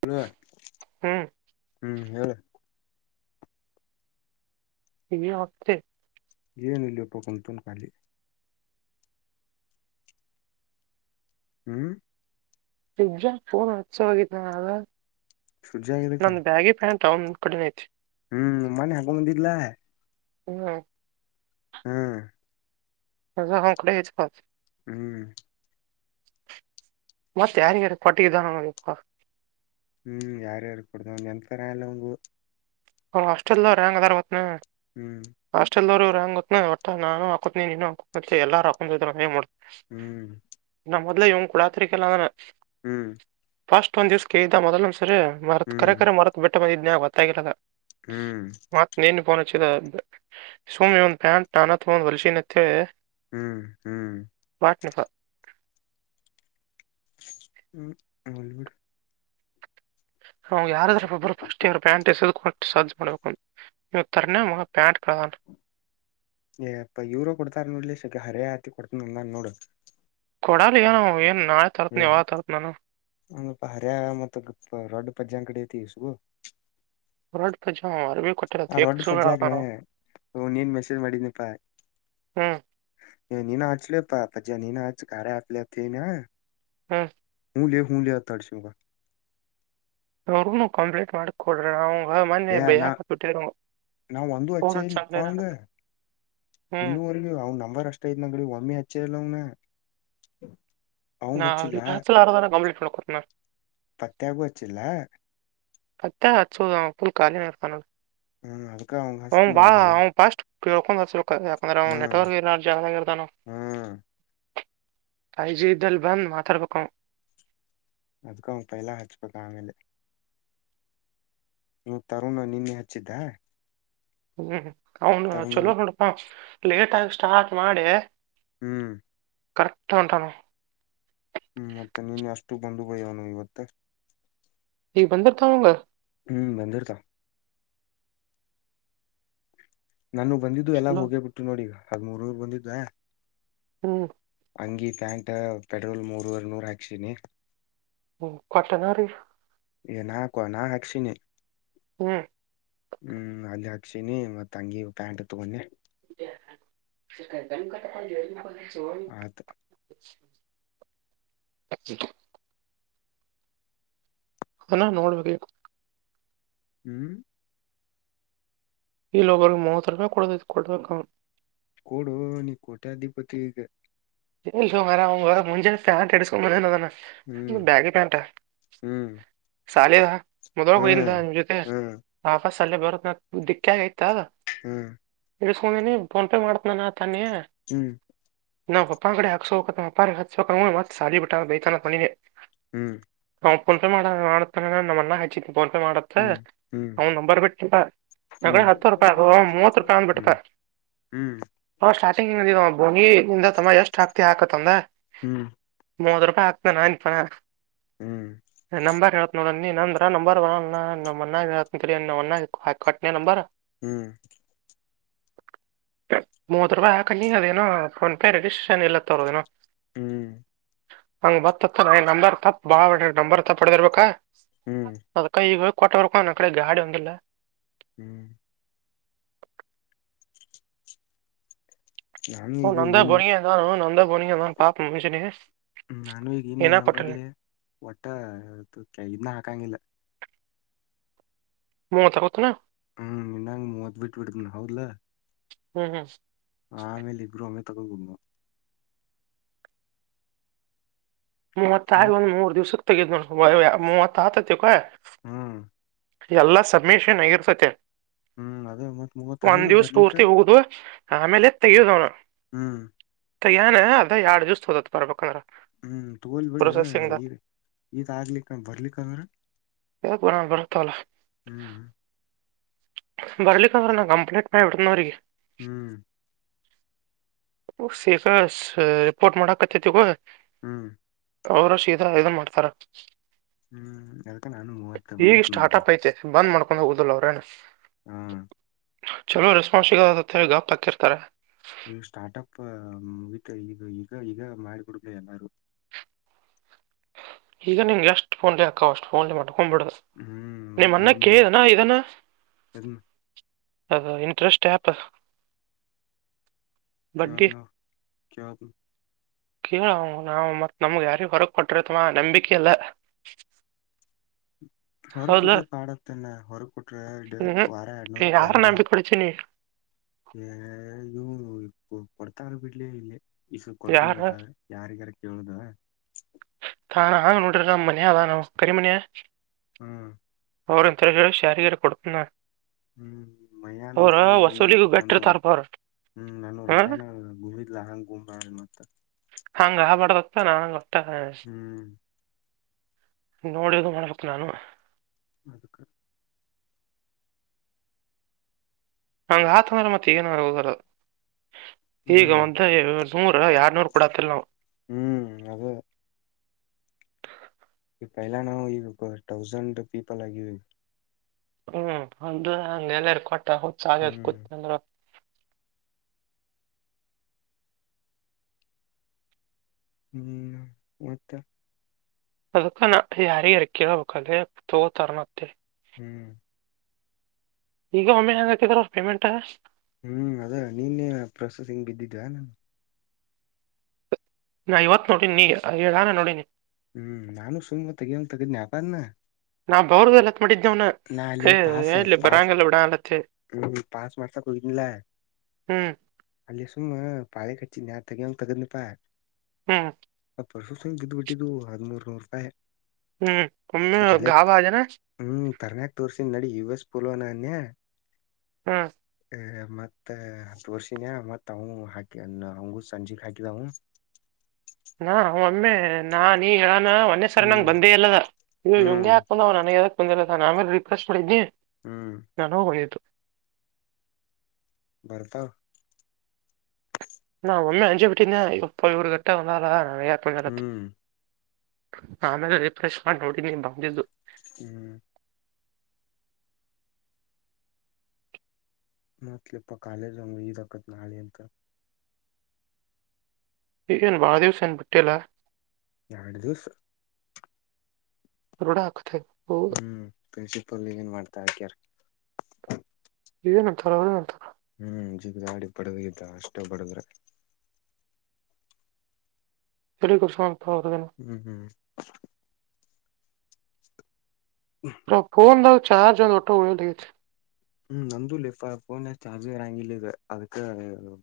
Hello ಹ್ಮ್ ಹೂ ಹೇಳ ಏನ್ ಒತ್ತಿ ಏನ ಇಲ್ಲಪ್ಪ ಕುಂತಿನ್ ಖಾಲಿ ಹ್ಮ್ ಸೂಜ್ಯಾಗ್ ಫೋನ್ ಹಚ್ಚಾವ ಇದ್ದೆ ನಾನು ಸೂಜ್ಯಾಗ್ ಎದಕ ಟೌನ್ ಕಡೆನ ಐತಿ ಹ್ಮ್ ಮಣ್ಣೇ ಹಗೊಂಡಂದಿಲ್ಲ ಹ್ಮ್ ಹ್ಮ್ ಅದ ಅವ್ನ್ ಕಡೆ ಇಸ್ಕೊಲೋದ ಹ್ಮ್ ಮತ್ತೆ ಯಾರಿಗೆಾರ ಕೊಟ್ಟಿಗಿಡಾನಾ ಎಪ್ಪ ಹ್ಮ್ ಯಾರ್ಯಾರು ಕುಡ್ತನ್ ನೆನಪ ಇರಾಂಗಿಲ್ ಅವನಿಗೂ ಹಾಸ್ಟೆಲ್ ದೌರ್ ಹ್ಯಾಂಗ್ ಅದರ ಗೊತ್ತ ಏನ್ ಹ್ಮ್ ಹಾಸ್ಟೆಲ್ ಅವ ಹ್ಯಾಂಗ್ ಗೊತ್ತು ಏನ್ ಒಟ್ಟ ನಾನು ಹಾಕೋತೀನಿ ನೀನು ಹಾಕೊ ಎಲ್ಲಾರ್ ಹಾಕೊಂಡು ರನ್ನಿಂಗ್ ಮಾಡೋ ಹ್ಮ್ ಮೊದಲು ಇವನಿಗೆ ಕೊಡತಿರ್ತಿಲ್ಲದನ್ನು ಹ್ಮ್ ಫಸ್ಟ್ ಒಂದು ದಿವಸ ಕೇಳಿದ ಮೊದಲ ಒಂದ್ ಸರಿ ಮರತ ಹ್ಮ್ ಕರೆ ಕರೆ ಮರತ್ ಬಿಟ್ಟ ಬಂದಿದ್ನಗ ಗೊತ್ತಾಗಿಲ್ಲಾಗ ಹ್ಮ್ ಸುಮ ಒಂದ್ ಪ್ಯಾಂಟ್ ತಾನಾ ಒಂದ ತಗೊಂಡು ಹೊಲ್ಸೀನ ಅಂತ ಹೇಳಿ ಹ್ಮ್ ಹ್ಮ್ ಹ್ಮ್ ಹೊಳಬಿಡ್ ಅವ ಯಾರಾದ್ರ ಒಬ್ರು ಫಸ್ಟ್ ಇವರು ಪ್ಯಾಂಟ್ ಎಸೆದುಕು ಸಾಧ್ಯ ಮಾಡ್ಬೇಕು ಇವ ತರನೇ ಪ್ಯಾಂಟ್ ಪ್ರಧಾನ [inaudible] ಏ ಅಪ್ಪ ಇವರ ಕೊಡ್ತಾರ ನೋಡ್ಲಿಕ ಹರೇ ಆತಿ ಕೊಡ್ತನಂದ ನೋಡು ಕೊಡಾಲ ಏನ ಏನ್ ನಾಳೆ ತರತ್ನ ಯಾಗ ತರತ್ ನಾನ ಒಪ ಹರ್ಯ ಮತ್ತ ರೊಡ್ ಪಜಾಂಗ ಕಡೆ ಐತಿ ಇ ಸಗು [unintelligible] ಯೆಟ್ ಸುಳ ಹೇಳತನವ್ ಹ ನೀನ್ ಮೆಸೇಜ್ ಮಾಡಿದನಿಪ್ಪಾ ಹ್ಮ್ ಏ ನೀನುಾ ಆಚಲೇಪ ಅಜ ನೀನುಾ ಆು ಕರ ಆಪ್ಲ ಅನ ಹ್ಮ ಹಲೆ ಹ ಲ ಆ ತಡಶ ಅವ್ರನು ಕಂಪ್ಲೇಂಟ್ ಮಾಡ ಕೊಡ್ರಿ ನಾವು ಹ ಮನ್ೆ ಏ ನಾ ಬಯಾಕತ್ತುಟ್ಟಿರ ಫೋನ್ ಹಚ್ಚ ಅಂದಿನಬ ಇನ್ನೂವರ್ಗೂ ಅವ್ ನಂಬರ್ ಅಷ್ಟ ಐದ್ ನಂಗಡಿ ಒಮ್ಮೆ ಹಚ್ಚೆ ಇಲ್ಲವನ ನಾ ಅ ಆಸ್ಲ ಆರ ಕಂಪ್ಲೀಟ್ ಕೊತನನೆ ಪತ್ಯೇಾಗ ವಚ್ಚಿಲ್ಲ ಪತ್ತ ಹಚ್ಚೋದ ುಲ್ ಕಾಲಿ ನರ್ತಾನೋದು ಹ್ಮ್ ಅವಂಗ ಅವ್ ಹಸ್ತನ ಬಾ ಈಗೆಲ್ಲ ಅವ್ ಫಾಸ್ಟ್ ಕಳ್ಕೊಂಡ ಯಾಕಂದ್ರ ಹ್ಮ್ ನೆಟ್ವರ್ಕ್ ಇ ಜಸ್ ಇರ್ತಾನ ಹ್ಮ್ ಫೈವ್ ಜಿ ಯಿದಲ ಬಂದಿ ಮಾತಡ್ಪಕ ಅದ್ಕ ಅವ ಪೈಲ ಹಚ್ಬೇಕಕ್ ಆಮೇಲೆ ನೀ ತರುಣ ನಿನ್ನೆ ಹಚ್ಚಿದ್ದ ಹ್ಮ್ ಅವನು ತರುಣ ಚಲೋ ನೋಡಪ್ಪ ಲೇಟ್ಗಿ ಸ್ಟಾರ್ಟ್ ಮಾಡೆ ಹ್ಮ್ ಕರೆಕ್ಟ್ ಉಟಾನ ಹ್ಮ್ ಮತ್ತೆ ನೀನ್ ಅಷ್ಟು ಬಂದು ಬಯವನು ಇವತ್ತ ಈ ಬಂದತಾ ಹಂಗ ಹ್ಮ್ ಬಂದಿರತಾನ್ ನಾನು ಬಂದಿದ್ದು ಎಲ್ಲಾ ಚಲೋ ಹೋಗೇ ಬಿಟ್ಟು ನೋಡಿಗ ಹಾಗ ಮೂರೂರ್ ಬಂದಿದ್ದ್ೆ ಹ್ಮ್ ಅಂಗಿ ಪ್ಯಾಂಟ್ ಪೆಟ್ರೋಲ್ ಮೂರವರ್ ನೂರ ಹಾಕ್ಸಿನಿ ಹ್ಮ ಕೊಟ್ಟನಾಾರಿ ಏನ ಹಾಕುವ ನಾ ಹಾಕ್ಸಿನಿ ಹ್ಮ್ ಹ್ಮ್ ಅಲ್ಲಿ ಹಾಕ್ಸಿನಿ ಮತ್ತೆ ತಂಗಿ ಪ್ಯಾಂಟ್ ಇ ತಗೊಂಡನೆ [unintelligible] ಆತ ಹ [unintelligible] ಹಣ ನೋಡ್ಬೇಕ ಯಿಗ ಹ್ಮ್ ಈ ಲೋಗರಿಗೆ ಮೂವತ್ರರವೇ ಕುಡಕಡ್ಬೇಕ ಕೊೋಡೋ ನೀ ಕೋಟ್ಯಾ ಅಧಿಪತಿಗೆ ಸ ಮಾರ ಅವ್ಊರ ಮುಂಜೆ ್ಯಾಟ್ ಎಡ್ಕೊಂಡಣನಾನೆ ಹ್ಮ್ ಹ್ಮ್ ಸಾಲೆದ ಮೊದ್ಳಗಿಂದ ಹ್ಮ್ ನಮ್ಮ ಜೊತೆ ಹ್ಮ್ ಆಫಸ್ ಸಲ್ಲೆ ಬರೋದ ದಿಕ್ಕ ಆಗ ಆಯ್ತದ ಹ್ಮ್ ನಿಗಸ್ಕಂದೀನಿ ಫೋನ್ಪೇ ಮಾಡ್ತ ನಾನ ತನ್ನಿ ಹ್ಮ್ ನಾ ಅಪ್ಪ ಕಡೆ ಹಾಕೋ ಅಪ ಹ ಮತ್ ಸಾಲ ಬಿಟ್ಟ ಬೈತ್ತನ್ ಅಂಕೊಂಡಿದೆ ಹ್ಮ್ ನಂಸೆ ಮಾಡ ಮಾಡ ನಮ್ಮಣ ಆ ಪಂಸೆ ಮಾಡತ್ತೆ ಹ್ಮ್ ಅವನು ನಂಬರ್ ಬಿಟ್ಟಪಡ ಹ್ಮ್ ಹತ್ತು ರೂಪಾಯ್ ಮೂವತ್ತು ರೂಪಾಯ್ ಅಂತ ಬಿಟ್ಟಪಾ ಹ್ಮ್ ಹ್ಮ್ ಹ್ಮ್ ಹ ಸ್ಟಾರ್ಟಿಂಗ್ ಬೋನಿಂದ ತಮ್ಮ ಎಷ್ಟ್ ಆತಿ ಹಾಕತ್ಂದ ಹ್ಮ್ ಮೂವತ್ ರೂಪಾಯಿ ಆಕ್ತ ನನ್ಪ ಹ್ಮ್ ನಂಬರ್ ಹೇಳತ್ ನೋಡಣ ನೀನಂದ್ರ ನಂಬರ್ ನಮ್ಮ ಮನಾಗ ನಮ್ಮ ಮನ ಹಾಕ ಕಟ್ನ ನಂಬರ್ ಹ್ಮ್ ಮೂವತ್ತು ರೂಪಾಯಿ ಹಾಕ ನೀ ಅದೇನೋ ಫೋನ್ಪೇ ರಡಿ ಸ್ಟಷನ್ ಎಲ್ಲ ತರೋದಏನೋ ಹ್ಮ್ ಹಂಗ ಬತ್ತತ್ತ ನ ನಂಬರ್ ತಪ್ಪ ಬಾ ನಂಬರ್ ತಪ್ಡ್ದ ಇರ್ಬೇಕ ಹ್ಮ್ ಅದ್ಕ ಈಗ ಕೋಟ ವರ್ಕ ನ ಅ ಕಡೆ ಗಾಡಿ ಒಂದಲ್ಲ ಹ್ಮ್ ನಾನು ಓ ಈಗ ನಂದ ಇನ್ನು ಪನಿಗೆನ ನಂದ ಪನಿಗೆಂತಾನ ಪಪ ಮಷನ ನಾನು ಈಗ ಇನ್ನೊಂದ್ ನಂಬರ್ಲಿ ಒಟ್ಟ ಇದನ್ನ ಹಾಕಂಗಿಲ್ಲ ಮ ಮಾತ್ ಕೊತುನಾ ಹ್ಮ್ ಇನ್ನಂಗ್ ಮೂವತ್ ಬಿಟ್ಟ ಬಿಡ್ದ್ನ ಹೌದಲಾ ಹ್ಮ್ ಹ್ಮ್ ಆಮೇಲೆ ಇಬ್ರು ಒಮ್ಮೆ ತಗೋಬ ಮೂವತ್ತ ಆಗ ಹೌದ್ ಒಂದ್ ಮೂರ್ ದಿವ್ಸಕ್ಕೆ ತಗ್ ನೋ ಮೂವತ್ತ ಆತತಿ ಕ ಹ್ಮ್ ಎಲ್ಲಾ ಸಮ್ಮಿಶನ್ಗಿರ್ಸತೆ ಹ್ಮ್ ಅದೇ ಮವತ್ ಮೂವತ್ ಹಲ್ನ ಬರ್ಲಿಕ್ಕ ಪೂರ್ತಿ ಹೋಗುದು ಆಮೇಲೆ ತೆಗೆನು ಹ್ಮ್ ಕೈಯಾನ ಅದ ಎರಡ್ ಜ್ಯೂಸ್ ತೋದತತ್ ಬರ್ಬೇಕಂದ್ರ ಹ್ಮ್ ತಗೋಲ್ಬಿಡ ಪ್ರೊಸೆಸಿಂಗ್ ಈ ಈ ಆಗ್ಲಿಕ್ಕ ಬರ್ಲಿಕ್ಕಂದ್ರ ಯ ಬರತ ಅವಲ್ಲ ಹ್ಮ್ ಬರ್ಲಿಕ್ಕಂದ್ರ ನಾ ಕಂಪ್ಲೇಟ್ ಮಾಡ ಇಡ್ತನ ಅವಿಗೆ ಹ್ಮ್ ಸೇಗ ರಿಪೋರ್ಟ್ ಮಾಡಕತ್ತೇತಿಗ ಹ್ಮ್ ಅವ್ರ ಶೀದ ಇದ ಮಾಡ್ತಾರ ಹ್ಮ್ ಅದಕ್ಕೆ ನಾನು ಮೂವತ್ತು ಮಾಡಡತನ ಉದಲಲ್ಲ ಅವರ ಹ್ಮ್ ಚಲೋ ರೆಸ್ಪಾನ್ಸ್ ಸಿಗದ ಗಾಪ್ ಹಾಕಿರ್ತಾರೆ ಈ ಸ್ಟಾರ್ಟಪ್ ವಿತ್ ಈಗ ಈಗ ಈಗ ಮಾಡಿಕಡ್ಬೇಕ ಎಲ್ಲಾರು ಈಗ ನಿಂಗೆ ಎಷ್ಟು ಫೋನ್ಲಿಕ್ಕ ಅಷ್ಟು ಫೋನ್ ಮಾಡ ಕೊಬಿಡದು ಹ್ಮ್ ನಿಮ್ಮ್ ಮತ್ ಅನ್ನ ಒಂದು ಕೇಳನಾ ಇದನಾ ಎದನ್ ಹ ಇಂಟ್ರೆಸ್ಟ್ ಆಪ್ ಕ್ಯಾ ನಾ ಕ್ಯಾ ಕೇಳ ನಾವು ಮತ್ ನಮ್ಗೆ ಯಾರಿ ಹೊರಕ್ ಕೊಟ್ರತಮ್ಮ ನಂಬಿಕೆಯಲ್ಲ [inaudible] ಹೊರ ಕೊಟ್ರೆ ಪಾಡತನ ಹೊರ ಕೊಟ್ರೆ ವಾರ ಹ್ಮ್ ಎರಡ್ನೂರ್ ಯಾರ ಎರಡ್ನೂರ್ ನಂಬಿಕೆ ಕೊಡ್ತೀನಿ [unintelligible] ಪರತಾರ ಬೀಡ್ಲೇ ಇಲ್ಲ ಈಸ ಕೊಡ್ ಯಾರ ಗೊತ್ತಾದ್ರ ಯಾರಿಗಾರ ಕೇಳುದ ಹ ಹಾ ನೋಡ ಮನಯದಾ ನಾವು ಕರಿಮ ಮನಯ ಹ್ಮ್ ಅವಂದುಂಥ್ರ ಶಷಾರೀರ ಕೊಡುತನ ಹ್ಮ್ ಮಯಾನ ಅಂತ ಅವರು ನನ್ನೂ ವಸೂಲಿಗೂ ನನ್ನೂರು ಗಟ್ಟಿರ್ತಾರಪ್ಪ ಅವ್ರ ಹ್ಮ್ ನಾನು ಹ್ಮ್ ರೊಕ್ಕಾನ ಗುಮಿದ್ಲಾ ಹಾಂಗ್ ಗುಮ್ ಬ್ಯಾಡ್ರಿ ಮತ್ತ ಹಾ ಗಾಬಡ್ ದತ್ತ ನಾನು ಗೊತ್ತ ಹ್ಮ್ ನೋಡದು ಮಾಡ್ಬೇಕ್ ನಾನು. ಅದುಕ್ಕ ಹಂಗ್ ಆತು ಅಂದ್ರ್ ಮತ್ತೇನು ಹೋರ್ ಹೋಗರು. ಈಗ ಹ್ಮ್ ಒಂದ ನೂರ ಯರ್ನೂರ್ ಕೋಡಾತ್ತಿಲ್ ನಾವು. ಹ್ಮ್ ಅದೆ ಈ ಫೈಲನು ಇವು ಹ ಥೌಸಂಡ್ ಪೀಪಲ್ ಆಗಿವಿ. ಹ್ಮ್ ಅದು ನ ಎಲರ್ ಕೊಟ್ಟ ಹ [unintelligible] ಹ್ಮ್ ಕೂತಂದ್ರ್ ಹ್ಮ್ ಮತ್ತ ಅದಕ್ಕಾನ ಯಾರಿ ಯಾರ ಕೇಳಬೇಕಾದ್ರೆ ತಗೋತಾರ ಮತ್ತೆ ಹ್ಮ್ ಈಗ ಒಮ್ಮೆ ನಾರ್ ಹಾಕಿದ್ರ ಪೇಮೆಂಟ ಹ್ಮ್ ಅದೆ ನೀನ್ನೇ ಪ್ರೊಸೆಸಿಂಗ್ ಬಿದ್ದಿದೆ. ನಾ ಇವತ್ ನೋಡಿ ನೀ ಇವ್ಗಾನ ನೋಡಿನಿ. ಹ್ಮ್ ನಾನು ಸುಮ್ ತೇಗಿ ತೆಗಿದ್ನಿ ಯಾಪಾನ. ನಾವ್ ಬವರ್ಲ್ಲತ್ತ ಮಾಡಿದ್ದೆ ಅವ್ನ ಎಲ್ಲಿ ಬರಂಗಲ್ಲ ಬಿಡ ಅಲತ್ತಿ ಹ್ಮ ಪಸ್ ಮಾಡ್ಸಕ್ ಹೋಗಿದ್ನಲ ಹ್ಮ್ ಅಲ್ಲಿ ಸುಮ್ಮ ಪಾಳಿ ಕಟ್ ನಾ ತೆಗಿಯಂಗ್ ತೆಗ್ದ್ನಿ ಪಾ ಹ್ಮ್ ಪರ್ಸುಂಗ್ ಇದ್ಬ ಬಿಟ್ಟಿದ್ದು ಹದ್ಮೂರು ನೂರು ರೂಪಾಯಿ. ಹ್ಮ್ ಫುಲ್ಲು ಗಾಬ್ ಆದ್ಯೇನ ತೋರ್ಸನ್ ನಡಿ ಯು ಎಸ್ ಪೋಲೊ ನನ್ಯ ಹ್ಮ ಹ ಮತ್ತ ತೋರ್ಸಿನ್ಯ ಮತ್ ಅವ ಹಾಕಿ ಹಂಗು ಸಂಜುಗ್ ಹಾಕಿದವು. ನ ಒ ಒಮ್ಮೆ ನಾ ನೀ ಹೇಳ ಮನ್ನೆ ಸರ್ ನಂಗ ಹ್ಮ್ ಬಂದೇ ಇಲ್ಲದ ಇವು ಇವ್ನ್ದ ಹ್ಮ್ ಹಾಕಂದ ಅವ್ ನನಗೆ ಬಂದಲ್ಲ ಸರ್ ನಾನು ರಿಫ್ರೆಶ್ ಮಾಡಿದ್ದಿ ಹ್ಮ್ ನನ್ನುವ್ ಹೋಗಿದ್ದು. ಬರ್ತಾವ ನಾ ಒಮ್ಮೆ ಅಂಜು ಬಿಟ್ಟಿದ್ನ್ಯ ಯಪ್ಪ ಇವರುಗಟ್ಟಲ್ಲನ ಹ್ಮ್ [unintelligible] ಆಮೇಲೆ ರಿಫ್ರೆಶ್ ಮಾಡಿ ನೋಡಿನಿ ಬಂದಿದ್ದು ಹ್ಮ್ ಮತ್ಲಿಪ್ಪ ಕಾಲಜಂಗ ಈಜಕತ್ತ್ ನಾಳೆ ಅಂತ. ಏನ್ ವಾದೇವ್ಸನ್ ಬಿಟ್ಟಿಲ್ಲ. ಎರಡು ದಿವ್ಸ್ ರೂಡಕತೆ ಹ್ಮ್ ಪ್ರಿನ್ಸಿಪಲ್ ಏನ್ ಮಾಡ್ತಾ ಆಕ್ಯಾರ್ ಏನ್ ಅಂತಾರ ಅವ್ರೇನ್ ಅಂತಾರ. ಹ್ಮ್ ಜಿಗಾಡಿ ಬಡದ ಇದ್ದ ಅಷ್ಟ ಬಡದ್ರ. [unintelligible] ಹ್ಮ್ ಹ ಫೋನ್ ನವು ಚಾರ್ಜ್ ಒಳೋಟೊ ಒಳ್ [unintelligible] ಹ್ಮ್ ನಂದು ಲಿಫ ಫೋನ್ ಚಾರ್ಜ್ ಇರಂಗಿಲ್ಲ ಈಗ ಅದಕ್ಕ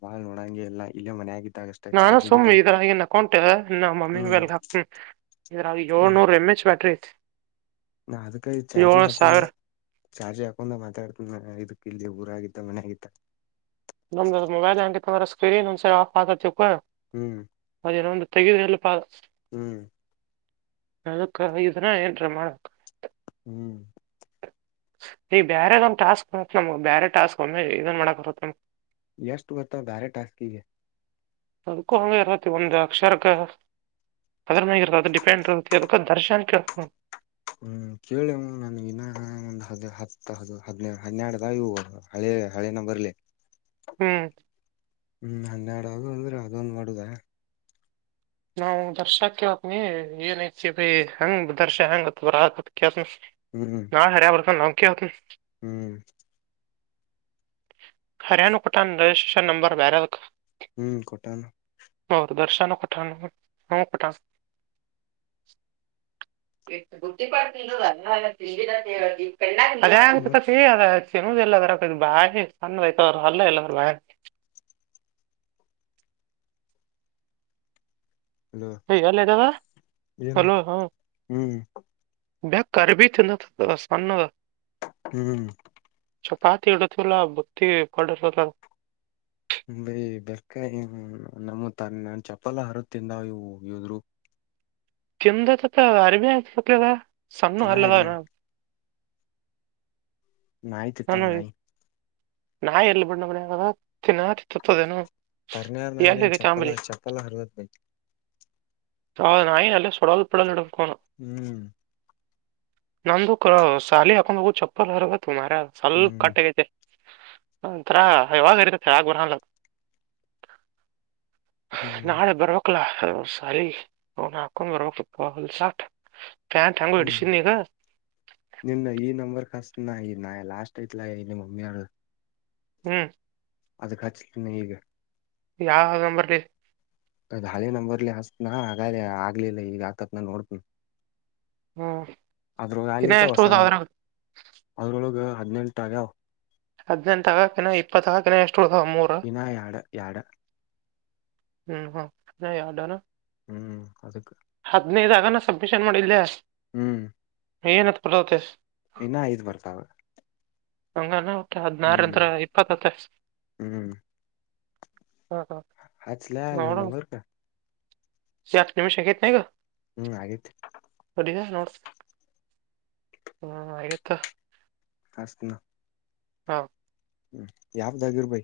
ಬಾಳ್ ನೋಡಂಗೆ ಎಲ್ಲಾ ಇಲ್ಲೇ ಮನೆ ಆಗಿ ನಾನು ಸುಮ್ಮ್ನೆ ಇದ್ರಾಗಿನ್ ಅಕೌಂಟದ ನಮ್ ಮಮ್ಮಿ ಹ್ಮ್ ವರ್ಗ್ ಹಾಕ್ತಿ. ಇದ್ರಾಗಿ ನಾ ಏಳ್ನೂರ್ ಎಂ ಎಚ್ ಬ್ಯಾಟ್ರಿ. ಐತಿ ನಾ ಅದಕ ಈ ಚಾರ್ಜಿ ಏಳ್ ಹಾಕೊಂಡ ಸಾವಿರ ಚಾರ್ಜಿಗ್ ಹಾಕೊಂಡ ಮಾತಾಡ್ತ್ನ ಇದು ಇಲ್ಲಿ ಊರ ಆಗದ್ದ ಮನೆಯಾಗಿದ್ದ. ನಮ್ದ ಮೊಬೈಲ್ [unintelligible] ಸ್ಕ್ರೀನ್ ಒಂದ್ಸರಿ ಆಫ್ ಆತೈತಿ ಅಪ್ಪ ಹ್ಮ್ ಅದೇ ನಮ್ದು ತೆಗೆದು ಎಲ್ಲ ಪ ಹ್ಮ್ ಅದು ಕರಗಿದ್ರೆ ಏನ್ರೀ [unintelligible] ಹ್ಮ್ ಈ ಬೇರೆದೊಂದ್ ಟಾಸ್ಕ್ ನಮ ಬೇರೆ ಟಾಸ್ಕ್ ಒಮ್ಮ ಇದನ್ ಮಾಡಕ್ ಬರತ್ತಮ ಎಷ್ಟು ಗೊತ್ತ ಬಾರೆ ಟಾಸ್ಕಿಗೆ ಅದಕ್ಕೂ ಹಂಗ ಇರ್ವತಿ ಒಂದು ಅಕ್ಷರಕ್ಕ ಅದ್ರನಾಗಿರತ್ತ ಅದ ಡಿಪೆಂಡ್ ಅದ ದರ್ಶನ್ಕ್ಕೆೇಳ ಹ್ಮ್ ಕೇಳೇಮ್ಮ ನನ್ ಇನ ಒಂದ್ ಹ ಹತ್ತು ಹ ಹದ್ ಹದೆರಡದಾಗಿ ಹಳೆನ ಬರ್ಲಿ ಹ್ಮ್ ಹ್ಮ್ ಹನ್ನೆರಡದು ಅಂದ್ರೆ ಅದೊಂದ್ ಮಾಡುದ ನಾವು ದರ್ಶಾಕ್ಕೆ ಹತ್ನಿ ಏನ್ ಐತಿ ಭ ಹಂಗ ದರ್ಶಾ ಹಂಗತ್ ಬರತ್ ಕೇತ್ನಿ ಹ್ಮ್ ನಾ ಹರ ಬರ್ತ ನಾವುಕ ಹೊತ ಹ್ಮ್ ಹರಯಣು ಪಟಾಣ ರಿಜಿಸ್ಟರ್ ನಂಬರ್ ಬರ ಹ್ಮ್ ಕೊಟಾನ ದರ್ಶಾನ ಕಠಾಣ ಹ ಕಠಾಣ ಗುಟ್ಟಿ ಪಡ್ತ ಅ ತಿಂಡಿ ನವಿ ಮತ್ ಅದ್ಯಾಂಗತತಿ ಅದ ಚೆನ್ನದಲ್ಲ ಅದರಕದು ಬಾಷಿ ಸಣ್ಣ ವಯತ ಅಲ್ಲ ಇಲ್ಲ ಅದರಾಗ ಬಯ ಅಲೋ ಹ ಯಲ್ಲ ದಾದಾ ಏನು ಹಲೋ ಹ್ಮ್ ಹ್ಮ್ ಬ್ಯಾ ಕಾರ್ಬಿ [unintelligible] ಸಣ್ಣದು ಹ್ಮ್ ಚಪಾತಿಡಲ್ಲ ಬತಿ ಪಡಲ್ಲ ಹ ಬೈ ಬೆಕ ನಮ್ಮ ತ ನನ್ ಚಪ್ಪಲ ಹರತ್ತಿಂದ ಇವು ಹೋಗುದ್ರು ತಿಂದ ಅರಮ ಆಲದ ಸಣ್ಣ ತಿನ್ನ ಇಲ್ಲ ಹೊಲದಾಗ ನಾಯಿ ತಿಂತಾನ ನಾನು ನಾಯಿ ನಾಯಿ ಎಲ್ಲಿ ಬಣ್ಣ ಮನ ಆಗ ತಿನ್ನ ಚಿತ್ತುತ್ತದೇನು ತರ್ನಾರ ನಾಯಿ ಚಪಲ ಚಪ್ಪಲ್ಲ ಹರವತ್ ಭೈ ಹ ನಾಯಿ ನಲ್ಲ ಸಡಾಲ್ಪಡ ನಕೊಂಡ ಹ್ಮ್ ನಮ್ದು ಕ ಸಾಲ ಹಾಕೊಂಡ್ ಹೋಗು ಚಪ್ಪಲ್ ಅರ್ಬೇಕ ಮಾರ ಸ್ವಲ್ಪ ಹ್ಮ್ ಕಟ್ಟಗೈತೆ ಒಂತರ ಹವಾ ಗರಿತ ಗುರಲ್ಲ [inaudible] ಹ್ಮ್ ನಾಳೆ ಬರ್ವಕ್ಲ ಹಲೋ ಸಾರಿ ಹ ಹಾಕ ಬರ ಸಾ [inaudible] ಹ್ಮ್ ನಿನ್ನ ಈ ನಂಬರ್ ಕಸ್ ನ ನ ಲಾಸ್ಟ್ ಐತ್ಲ ಇಲ್ಲಿ ಮಮ್ಮಿ ಅವಳ ಹ್ಮ್ ಅದಕ್ಕೆ ಹಚ್ಕ್ಕನ್ನ ಹಗೆ ಯಾವ ಹಗಂಬರ್ ಅದ್ ಹಾಲಿ ನ ಬರ್ಲಿ ಹತ್ನಾ ಹಾಗಾದ ಆಗ್ಲಿಲ್ಲ ಈಗ ಆಕತ್ ನ ನೋಡ್ತನ ಹ್ಮ್ ಅದ್ರೊ ಇನ್ನ ಅಲ್ಲಿಕ ಎಷ್ಟು ಹೊಸ ಉಳ್ದಾವ ನ ಅದ್ರಾಗ ಅದ್ರೊಳಗೆ ಹದ್ನೆಂಟಾಗಾವ ಹದನೆಟ ತಗಕಿನ ಇಪ್ಪತ್ತಕಿನ ಎಷ್ಟು ಉಳ್ದಾವ ಮೂರ ಇನಾ ಯಾಡ ಯಾಡ ಹ್ಮ್ ಹಾ ಮ ಯಾರ್ದ ಹ್ಮ್ ಅದುಕ್ಕೆ [unintelligible] ಹದಿನೈದ ಆಗನ ಸಬ್ಮಿಷನ್ ಮಾಡಿಲ್ಲೇ ಹ್ಮ್ ಏನ ಪದಾವತೆ ಇನ್ನ ಐದ್ ಬರ್ತಾವ ಹಂಗನಾ ವಟ ಹದನಾರ ಹ್ಮ್ ಇಂದ ಇಪ್ಪತ್ ಹತ್ತೈತಿ ಹತ್ಲೇ ನಿನ್ ನಂಬರ್ಕ್ ಹತ್ತ ನಿಮಿಷ ಅಗೇಟ್ ಏನ್ ಈಗ ಹ್ಮ್ ಆಗೇತಿ ತಡಿ ಲೆ ನೋಡ್ತೀನಿ ಹೂ ಅಗೇಟ್ ತೊಗೊ ಹಚ್ತಿನ ಹಾ ಹ್ಮ ಆಪ್ದಾಗಿರಿ ಭೈ